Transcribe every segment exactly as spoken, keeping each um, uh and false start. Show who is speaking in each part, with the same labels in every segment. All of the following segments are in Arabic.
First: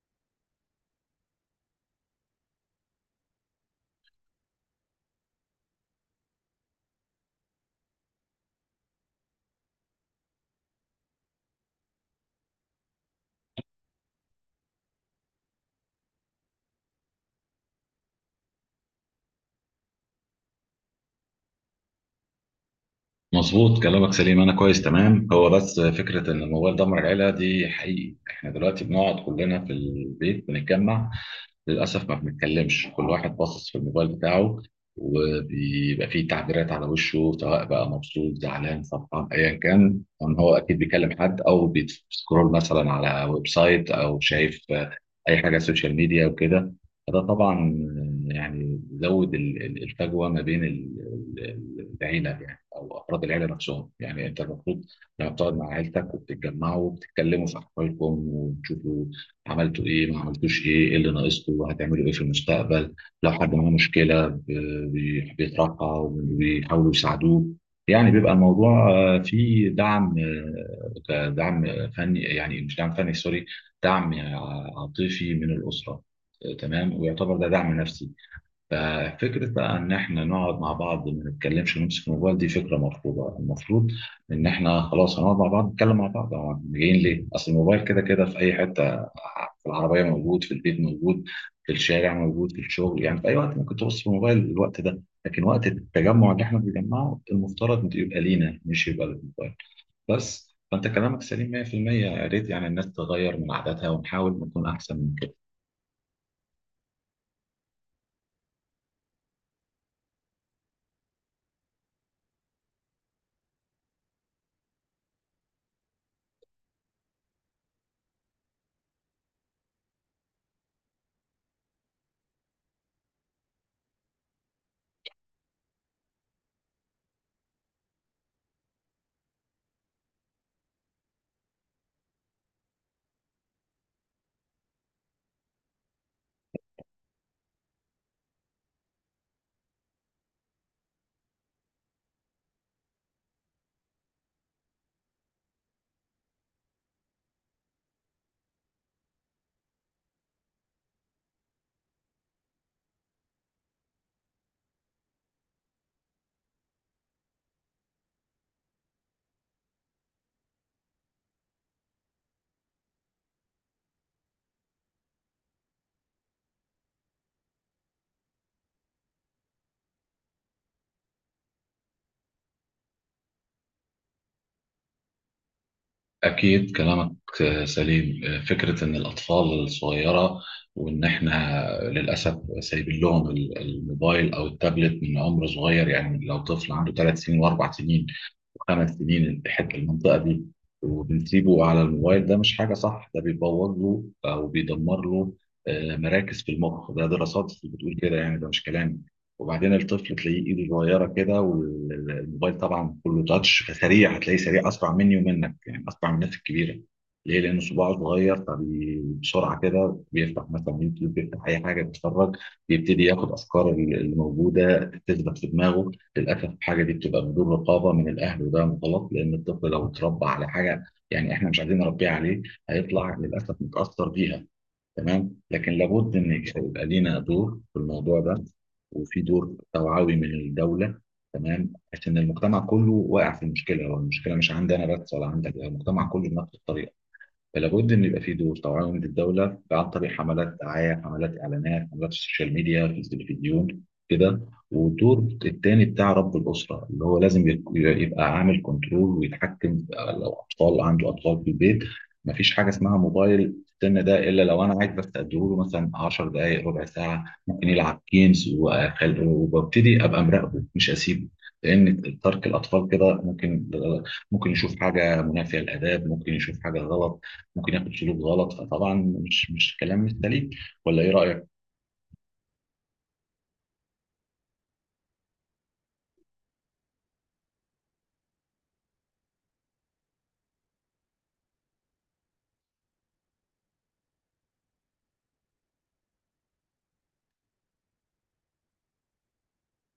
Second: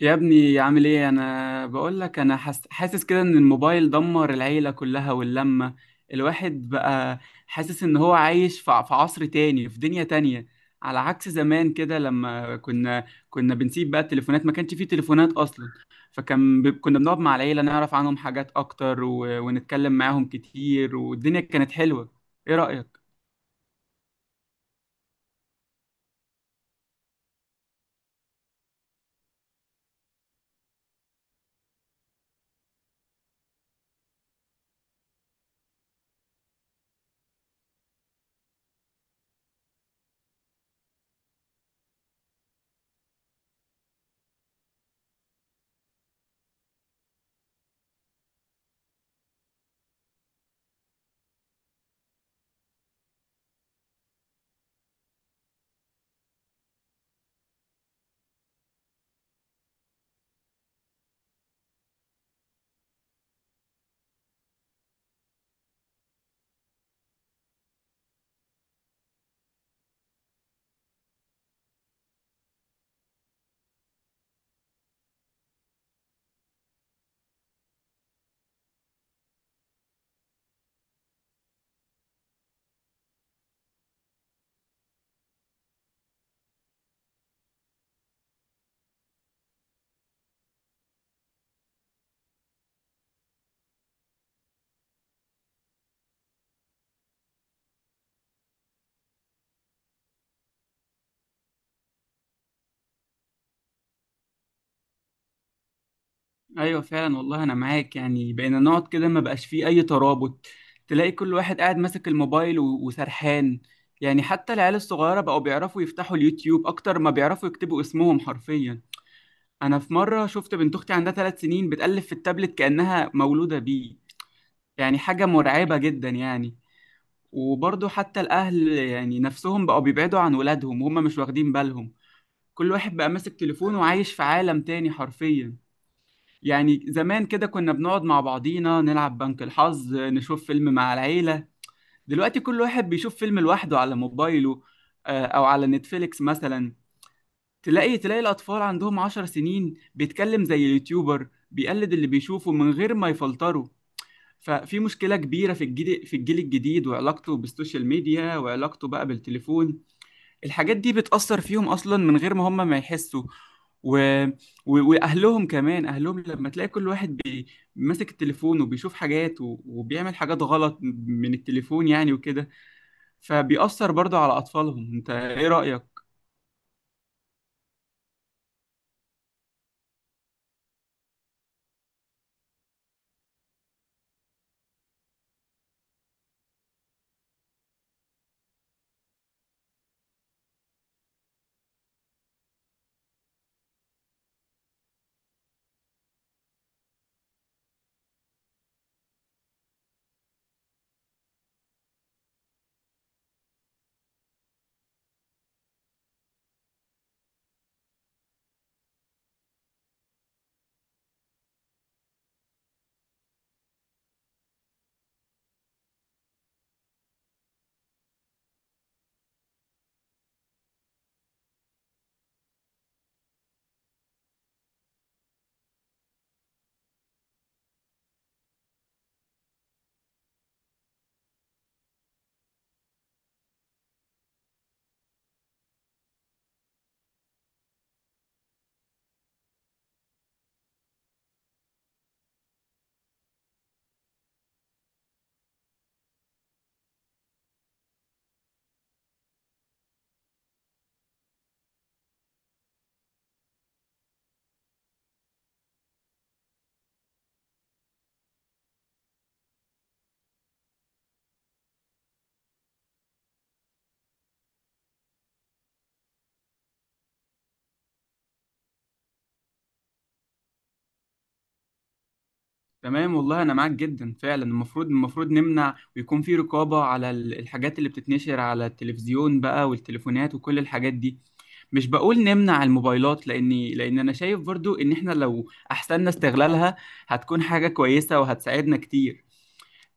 Speaker 1: يا ابني عامل ايه؟ انا بقول لك انا حس... حاسس كده ان الموبايل دمر العيلة كلها واللمة. الواحد بقى حاسس ان هو عايش في ع- في عصر تاني في دنيا تانية، على عكس زمان كده لما كنا كنا بنسيب بقى التليفونات. ما كانش فيه تليفونات اصلا، فكان ب... كنا بنقعد مع العيلة نعرف عنهم حاجات اكتر و... ونتكلم معاهم كتير، والدنيا كانت حلوة. ايه رأيك؟
Speaker 2: مظبوط، كلامك سليم. انا كويس تمام. هو بس فكره ان الموبايل دمر العيله دي حقيقي. احنا دلوقتي بنقعد كلنا في البيت بنتجمع، للأسف ما بنتكلمش، كل واحد باصص في الموبايل بتاعه. وبيبقى فيه تعبيرات على وشه، سواء بقى مبسوط زعلان فرحان أيا كان، ان هو أكيد بيكلم حد أو بيسكرول مثلا على ويب سايت أو شايف آه، أي حاجة على السوشيال ميديا وكده. فده طبعا يعني زود ال- ال- الفجوة ما بين ال- ال- ال- العيلة، يعني أو أفراد العيلة نفسهم. يعني أنت المفروض لما بتقعد مع عيلتك وبتتجمعوا وبتتكلموا في أحوالكم وتشوفوا عملتوا ايه، ما عملتوش ايه، ايه اللي ناقصكم، هتعملوا ايه في المستقبل. لو حد معاه مشكله ب- بي- بيطرحها وبيحاولوا يساعدوه، يعني بيبقى الموضوع آه، فيه دعم. آه، دعم فني، يعني مش دعم فني، سوري، دعم عاطفي من الاسره. آه، تمام، ويعتبر ده دعم نفسي. ففكرة بقى إن إحنا نقعد مع بعض ما نتكلمش ونمسك الموبايل دي فكرة مرفوضة، المفروض إن إحنا خلاص هنقعد مع بعض نتكلم مع بعض، هو إحنا جايين ليه؟ أصل الموبايل كده كده في أي حتة، في العربية موجود، في البيت موجود، في الشارع موجود، في الشغل، يعني في أي وقت ممكن تبص في الموبايل الوقت ده، لكن وقت التجمع اللي إحنا بنجمعه المفترض يبقى لينا مش يبقى للموبايل. بس فأنت كلامك سليم مية في المية. يا ريت يعني الناس تغير من عاداتها ونحاول نكون أحسن.
Speaker 1: ايوه فعلا، والله انا معاك. يعني بقينا نقعد كده ما بقاش فيه اي ترابط، تلاقي كل واحد قاعد ماسك الموبايل و- وسرحان. يعني حتى العيال الصغيره بقوا بيعرفوا يفتحوا اليوتيوب اكتر ما بيعرفوا يكتبوا اسمهم حرفيا. انا في مره شفت بنت اختي عندها ثلاث سنين بتقلب في التابلت كانها مولوده بيه، يعني حاجه مرعبه جدا يعني. وبرضه حتى الاهل يعني نفسهم بقوا بيبعدوا عن ولادهم وهم مش واخدين بالهم. كل واحد بقى ماسك تليفونه وعايش في عالم تاني حرفيا. يعني زمان كده كنا بنقعد مع بعضينا نلعب بنك الحظ، نشوف فيلم مع العيلة. دلوقتي كل واحد بيشوف فيلم لوحده على موبايله، آه، أو على نتفليكس مثلا. تلاقي تلاقي الأطفال عندهم عشر سنين بيتكلم زي اليوتيوبر، بيقلد اللي بيشوفه من غير ما يفلتره. ففي مشكلة كبيرة في الجيل في الجيل الجديد وعلاقته بالسوشيال ميديا وعلاقته بقى بالتليفون. الحاجات دي بتأثر فيهم أصلا من غير ما هم ما يحسوا. و... و... وأهلهم كمان، أهلهم لما تلاقي كل واحد ماسك التليفون وبيشوف حاجات و- وبيعمل حاجات غلط من التليفون يعني وكده، فبيأثر برضه على أطفالهم. أنت إيه رأيك؟
Speaker 2: أكيد كلامك سليم. فكرة إن الأطفال الصغيرة وإن إحنا للأسف سايبين لهم الموبايل أو التابلت من عمر صغير، يعني لو طفل عنده ثلاث سنين وأربع سنين خمس سنين الاتحاد المنطقة دي وبنسيبه على الموبايل، ده مش حاجة صح. ده بيبوظ له أو بيدمر له آه، مراكز في المخ، ده دراسات بتقول كده، يعني ده مش كلامي. وبعدين الطفل تلاقيه ايده صغيرة كده، والموبايل طبعا كله تاتش، فسريع هتلاقيه سريع أسرع مني ومنك، يعني أسرع من الناس الكبيرة. ليه؟ لأن صباعه صغير، فبسرعة كده بيفتح مثلا يوتيوب، بيفتح أي حاجة بيتفرج، بيبتدي ياخد أفكار اللي موجودة تثبت في دماغه. للاسف الحاجه دي بتبقى بدون رقابه من الاهل، وده غلط، لان الطفل لو اتربى على حاجه يعني احنا مش عايزين نربيه عليه، هيطلع للاسف متاثر بيها. تمام. لكن لابد ان يبقى لينا دور في الموضوع ده، وفي دور توعوي من الدوله. تمام، عشان المجتمع كله واقع في المشكله، والمشكله مش عندي انا بس ولا عندك، المجتمع كله بنفس الطريقه. فلا بد ان يبقى في دور توعيه من الدوله، عن طريق حملات دعايه، حملات اعلانات، حملات السوشيال ميديا في التلفزيون، كده. والدور التاني بتاع رب الاسره، اللي هو لازم يك- يبقى عامل كنترول ويتحكم في- لو اطفال عنده اطفال في البيت، مفيش حاجه اسمها موبايل في السن ده، الا لو انا عايز بس اديله مثلا عشرة دقائق دقائق ربع ساعه ممكن يلعب جيمز، وأخل- وببتدي ابقى مراقبه مش اسيبه. لان ترك الاطفال كده ممكن ممكن يشوف حاجه منافيه للاداب، ممكن يشوف حاجه غلط، ممكن ياخد سلوك غلط، فطبعا مش مش كلام مش سليم، ولا ايه رأيك؟
Speaker 1: تمام والله أنا معاك جدا. فعلا المفروض المفروض نمنع ويكون في رقابة على ال- الحاجات اللي بتتنشر على التلفزيون بقى والتليفونات وكل الحاجات دي. مش بقول نمنع الموبايلات، لأني لأن أنا شايف برضه إن إحنا لو أحسننا استغلالها هتكون حاجة كويسة وهتساعدنا كتير.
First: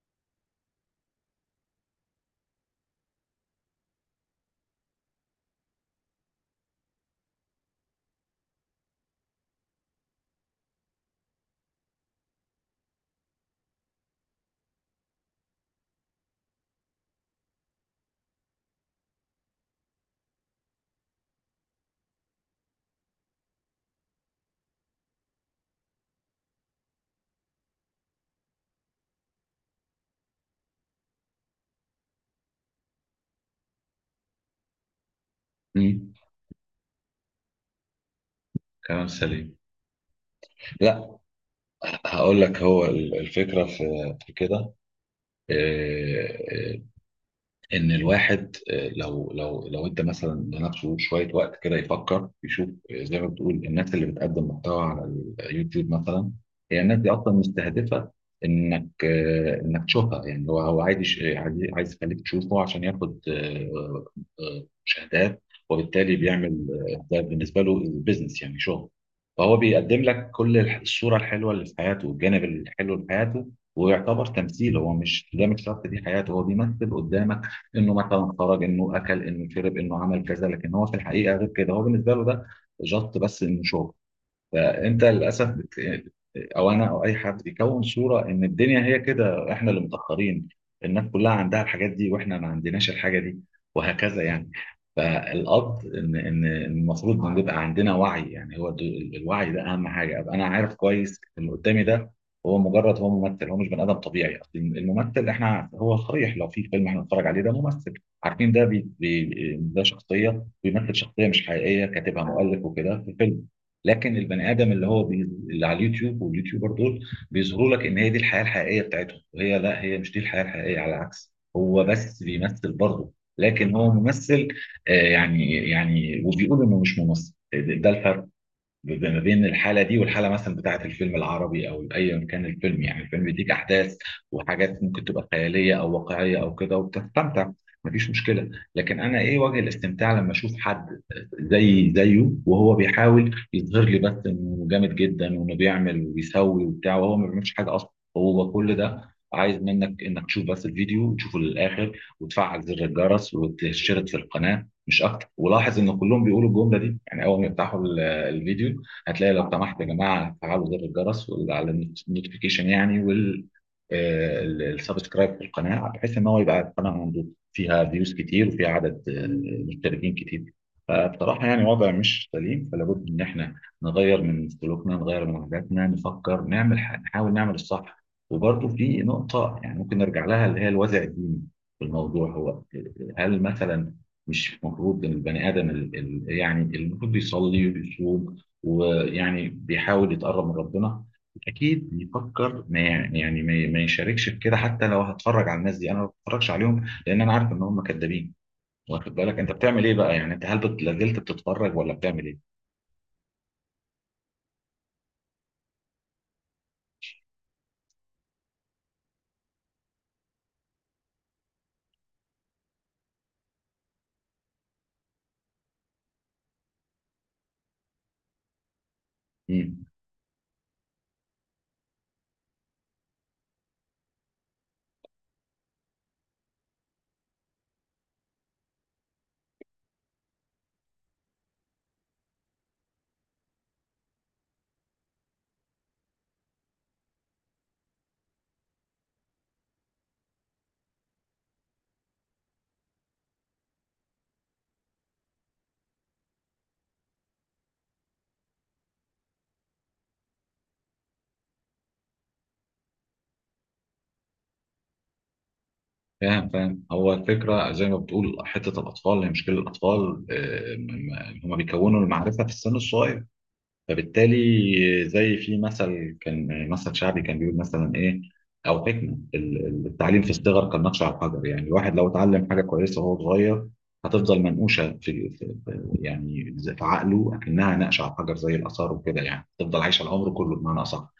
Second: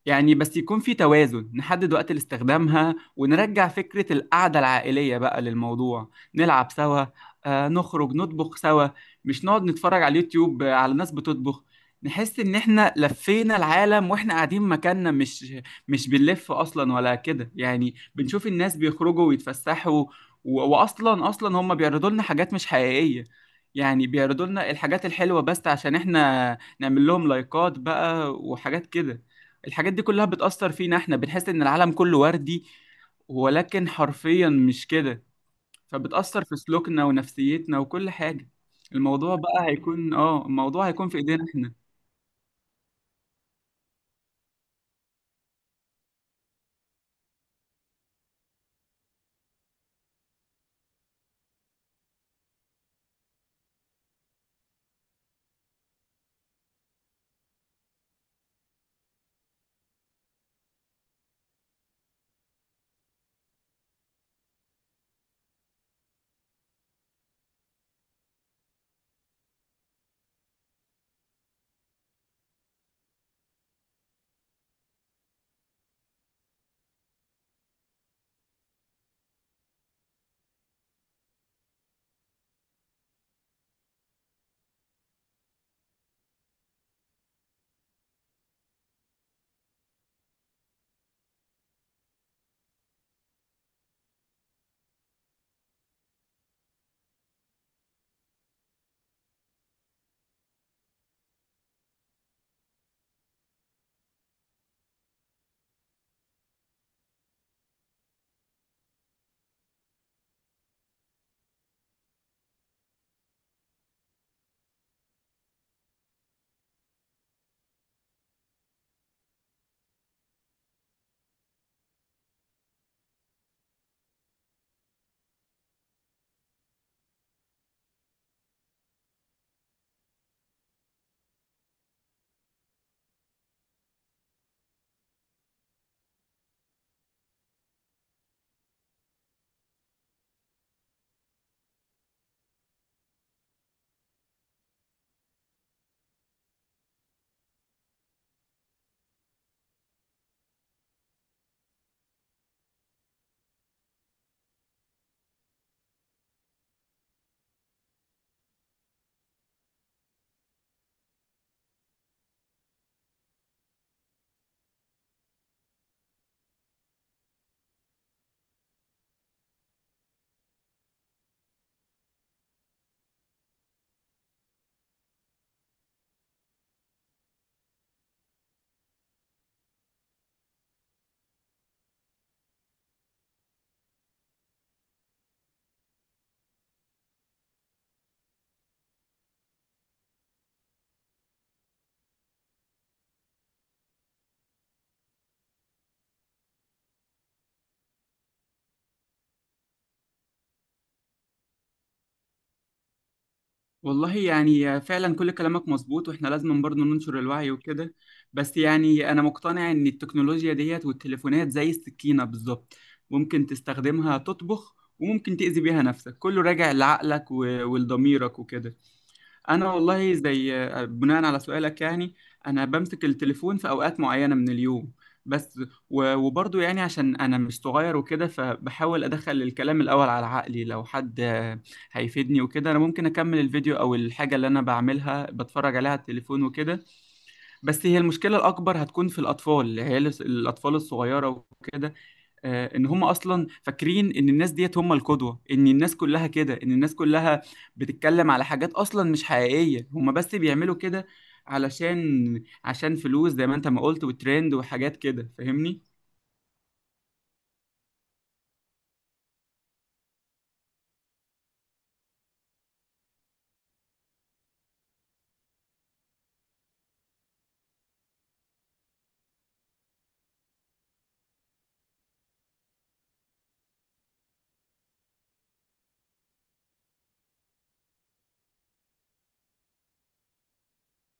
Speaker 1: يعني بس يكون في توازن، نحدد وقت لاستخدامها ونرجع فكرة القعدة العائلية بقى للموضوع. نلعب سوا، آه، نخرج نطبخ سوا، مش نقعد نتفرج على اليوتيوب، آه، على ناس بتطبخ. نحس ان احنا لفينا العالم واحنا قاعدين مكاننا، مش مش بنلف اصلا ولا كده يعني، بنشوف الناس بيخرجوا ويتفسحوا. و- واصلا، اصلا هم بيعرضوا لنا حاجات مش حقيقية. يعني بيعرضوا لنا الحاجات الحلوة بس عشان احنا نعمل لهم لايكات بقى وحاجات كده. الحاجات دي كلها بتأثر فينا، احنا بنحس ان العالم كله وردي، ولكن حرفيا مش كده.
Speaker 2: مم.
Speaker 1: فبتأثر في سلوكنا ونفسيتنا وكل حاجة.
Speaker 2: كلام
Speaker 1: الموضوع
Speaker 2: سليم.
Speaker 1: بقى هيكون اه الموضوع هيكون
Speaker 2: لا،
Speaker 1: في ايدينا احنا.
Speaker 2: هقول لك هو ال- الفكرة في في كده، آه، آه، ان الواحد آه، لو لو لو ادى مثلا لنفسه شويه وقت كده يفكر يشوف آه، زي ما بتقول الناس اللي بتقدم محتوى على اليوتيوب مثلا. هي الناس دي اصلا مستهدفه انك آه، انك تشوفها، يعني هو هو عايز يش- عايز عايز يخليك تشوفه عشان ياخد آه، آه، مشاهدات. وبالتالي بيعمل آه، ده بالنسبه له بزنس، يعني شغل. فهو بيقدم لك كل الح- الصوره الحلوه اللي في حياته والجانب الحلو في حياته. ويعتبر تمثيل، هو مش، ده مش شرط دي حياته، هو بيمثل قدامك انه مثلا خرج انه اكل انه شرب انه عمل كذا، لكن هو في الحقيقه غير كده، هو بالنسبه له ده جط بس انه شغل. فانت للاسف بت... او انا او اي حد بيكون صوره ان الدنيا هي كده، احنا اللي متاخرين، الناس كلها عندها الحاجات دي واحنا ما عندناش الحاجه دي، وهكذا يعني. فالقصد ان ان المفروض ان يبقى عندنا وعي، يعني هو دو- الوعي ده اهم حاجه. ابقى انا عارف كويس ان اللي قدامي ده هو مجرد، هو ممثل، هو مش بني ادم طبيعي. اصل الممثل احنا هو صريح، لو في فيلم احنا بنتفرج عليه ده ممثل. عارفين ده بي... بي... ده شخصيه بيمثل شخصيه مش حقيقيه كاتبها مؤلف وكده في فيلم. لكن البني ادم اللي هو بي... اللي على اليوتيوب واليوتيوبر دول، بيظهروا لك ان هي دي الحياه الحقيقيه بتاعتهم، وهي لا، هي مش دي الحياه الحقيقيه، على العكس هو بس بيمثل برضه، لكن هو ممثل، آه، يعني يعني وبيقول انه مش ممثل. ده الفرق ما بين الحاله دي والحاله مثلا بتاعه الفيلم العربي او ايا كان الفيلم، يعني الفيلم بيديك احداث وحاجات ممكن تبقى خياليه او واقعيه او كده وبتستمتع، مفيش مشكله. لكن انا ايه وجه الاستمتاع لما اشوف حد زي زيه، وهو بيحاول يظهر لي بس انه جامد جدا وانه بيعمل وبيسوي وبتاع وهو ما بيعملش حاجه اصلا. هو كل ده عايز منك انك تشوف بس الفيديو وتشوفه للاخر وتفعل زر الجرس وتشترك في القناه مش اكتر. ولاحظ ان كلهم بيقولوا الجمله دي، يعني اول ما يفتحوا ال- الفيديو، هتلاقي لو سمحت يا جماعه فعلوا زر الجرس وال- على النوتيفيكيشن يعني، والسبسكرايب في القناه، بحيث ان هو يبقى القناه عنده فيها فيوز كتير وفيها عدد آه، مشتركين كتير. فبصراحه يعني وضع مش سليم، فلا بد ان احنا نغير من سلوكنا نغير من عاداتنا، نفكر نعمل ح- نحاول نعمل الصح. وبرضه في نقطه يعني ممكن نرجع لها اللي هي الوازع الديني في الموضوع. هو هل مثلا مش المفروض ان البني ادم ال- ال- يعني المفروض يصلي ويصوم ويعني بيحاول يتقرب من ربنا، اكيد بيفكر ما يعني ما ما يشاركش في كده، حتى لو هتفرج على الناس دي، انا ما بتفرجش عليهم لان انا عارف ان هم كدابين. واخد بالك انت بتعمل ايه بقى، يعني انت هل بت- لازلت بتتفرج ولا بتعمل ايه؟
Speaker 1: والله يعني فعلا كل كلامك مظبوط، واحنا لازم برضه ننشر الوعي وكده. بس يعني انا مقتنع ان التكنولوجيا ديت والتليفونات زي السكينة بالظبط، ممكن تستخدمها تطبخ وممكن تأذي بيها نفسك، كله راجع لعقلك و- ولضميرك وكده. انا
Speaker 2: مم.
Speaker 1: والله زي آه، بناء على سؤالك يعني انا بمسك التليفون في اوقات معينه من اليوم بس. و- وبرضه يعني عشان انا مش صغير وكده، فبحاول ادخل الكلام الاول على عقلي، لو حد آه، هيفيدني وكده انا ممكن اكمل الفيديو او الحاجه اللي انا بعملها بتفرج عليها على التليفون وكده. بس هي المشكله الاكبر هتكون في الاطفال، اللي هي الس- الاطفال الصغيره وكده. آه، ان هم اصلا فاكرين ان الناس ديت هم القدوه، ان الناس كلها كده، ان الناس كلها بتتكلم على حاجات اصلا مش حقيقيه، هم بس بيعملوا كده علشان، عشان فلوس زي ما انت ما قلت وترند وحاجات كده، فاهمني؟
Speaker 2: فاهم فاهم، هو الفكره زي ما بتقول، حته الاطفال هي مشكله، الاطفال آه، م- م- هم بيكونوا المعرفه في السن الصغير، فبالتالي زي في مثل كان، مثل شعبي كان بيقول مثلا ايه او حكمه، ال- ال- التعليم في الصغر كالنقش على الحجر، يعني الواحد لو اتعلم حاجه كويسه وهو صغير هتفضل منقوشه في في- في- يعني زي- في عقله اكنها نقش على الحجر زي الاثار وكده، يعني تفضل عايشه العمر كله بمعنى اصح.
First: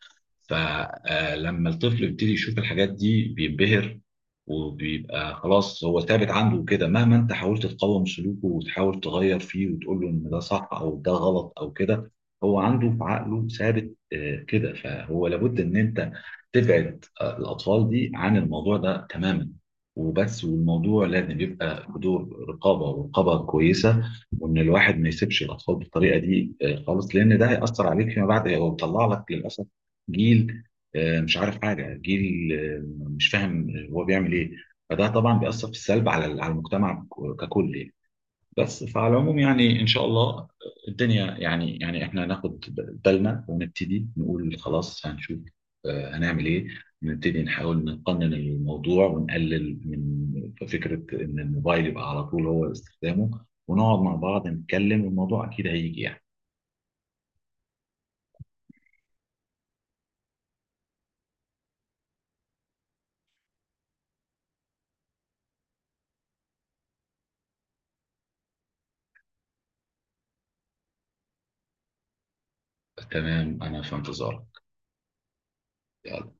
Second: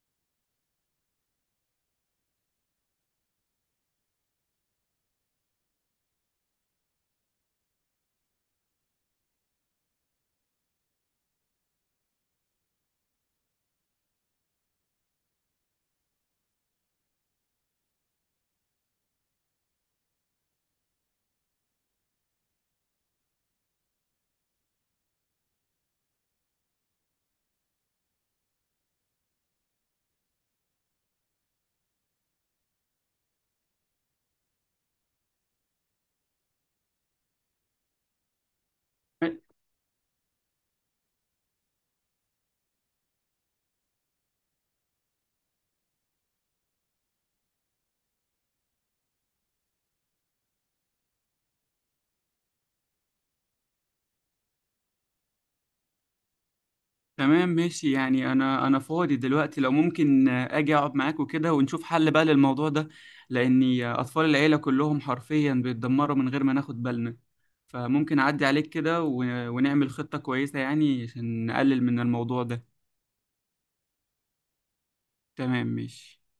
Speaker 2: فلما الطفل يبتدي يشوف الحاجات دي بينبهر، وبيبقى خلاص هو ثابت عنده كده، مهما انت حاولت تقاوم سلوكه وتحاول تغير فيه وتقول له ان ده صح او ده غلط او كده، هو عنده في عقله ثابت آه، كده، فهو لابد ان انت تبعد آه، الاطفال دي عن الموضوع ده تماما وبس. والموضوع لازم يبقى في دور رقابه، ورقابه كويسه، وان الواحد ما يسيبش الاطفال بالطريقه دي آه، خالص، لان ده هياثر عليك فيما بعد، هو بيطلع لك للاسف جيل آه، مش عارف حاجه، جيل آه، مش فاهم هو بيعمل ايه. فده طبعا بيأثر في السلب على على المجتمع ككل يعني. بس فعلى العموم يعني ان شاء الله الدنيا، يعني يعني احنا هناخد بالنا ونبتدي نقول خلاص هنشوف آه، هنعمل ايه، نبتدي نحاول نقنن الموضوع ونقلل من فكرة ان الموبايل يبقى على طول هو استخدامه، ونقعد مع بعض نتكلم، والموضوع اكيد هيجي يعني.
Speaker 1: تمام ماشي. يعني انا انا فاضي دلوقتي، لو ممكن آه، اجي اقعد معاك وكده ونشوف حل بقى للموضوع ده. لاني آه، اطفال العيله كلهم حرفيا بيتدمروا من غير ما ناخد بالنا، فممكن اعدي عليك كده و- ونعمل خطه كويسه يعني عشان نقلل من الموضوع ده.
Speaker 2: تمام، انا في انتظارك.
Speaker 1: تمام ماشي
Speaker 2: يلا.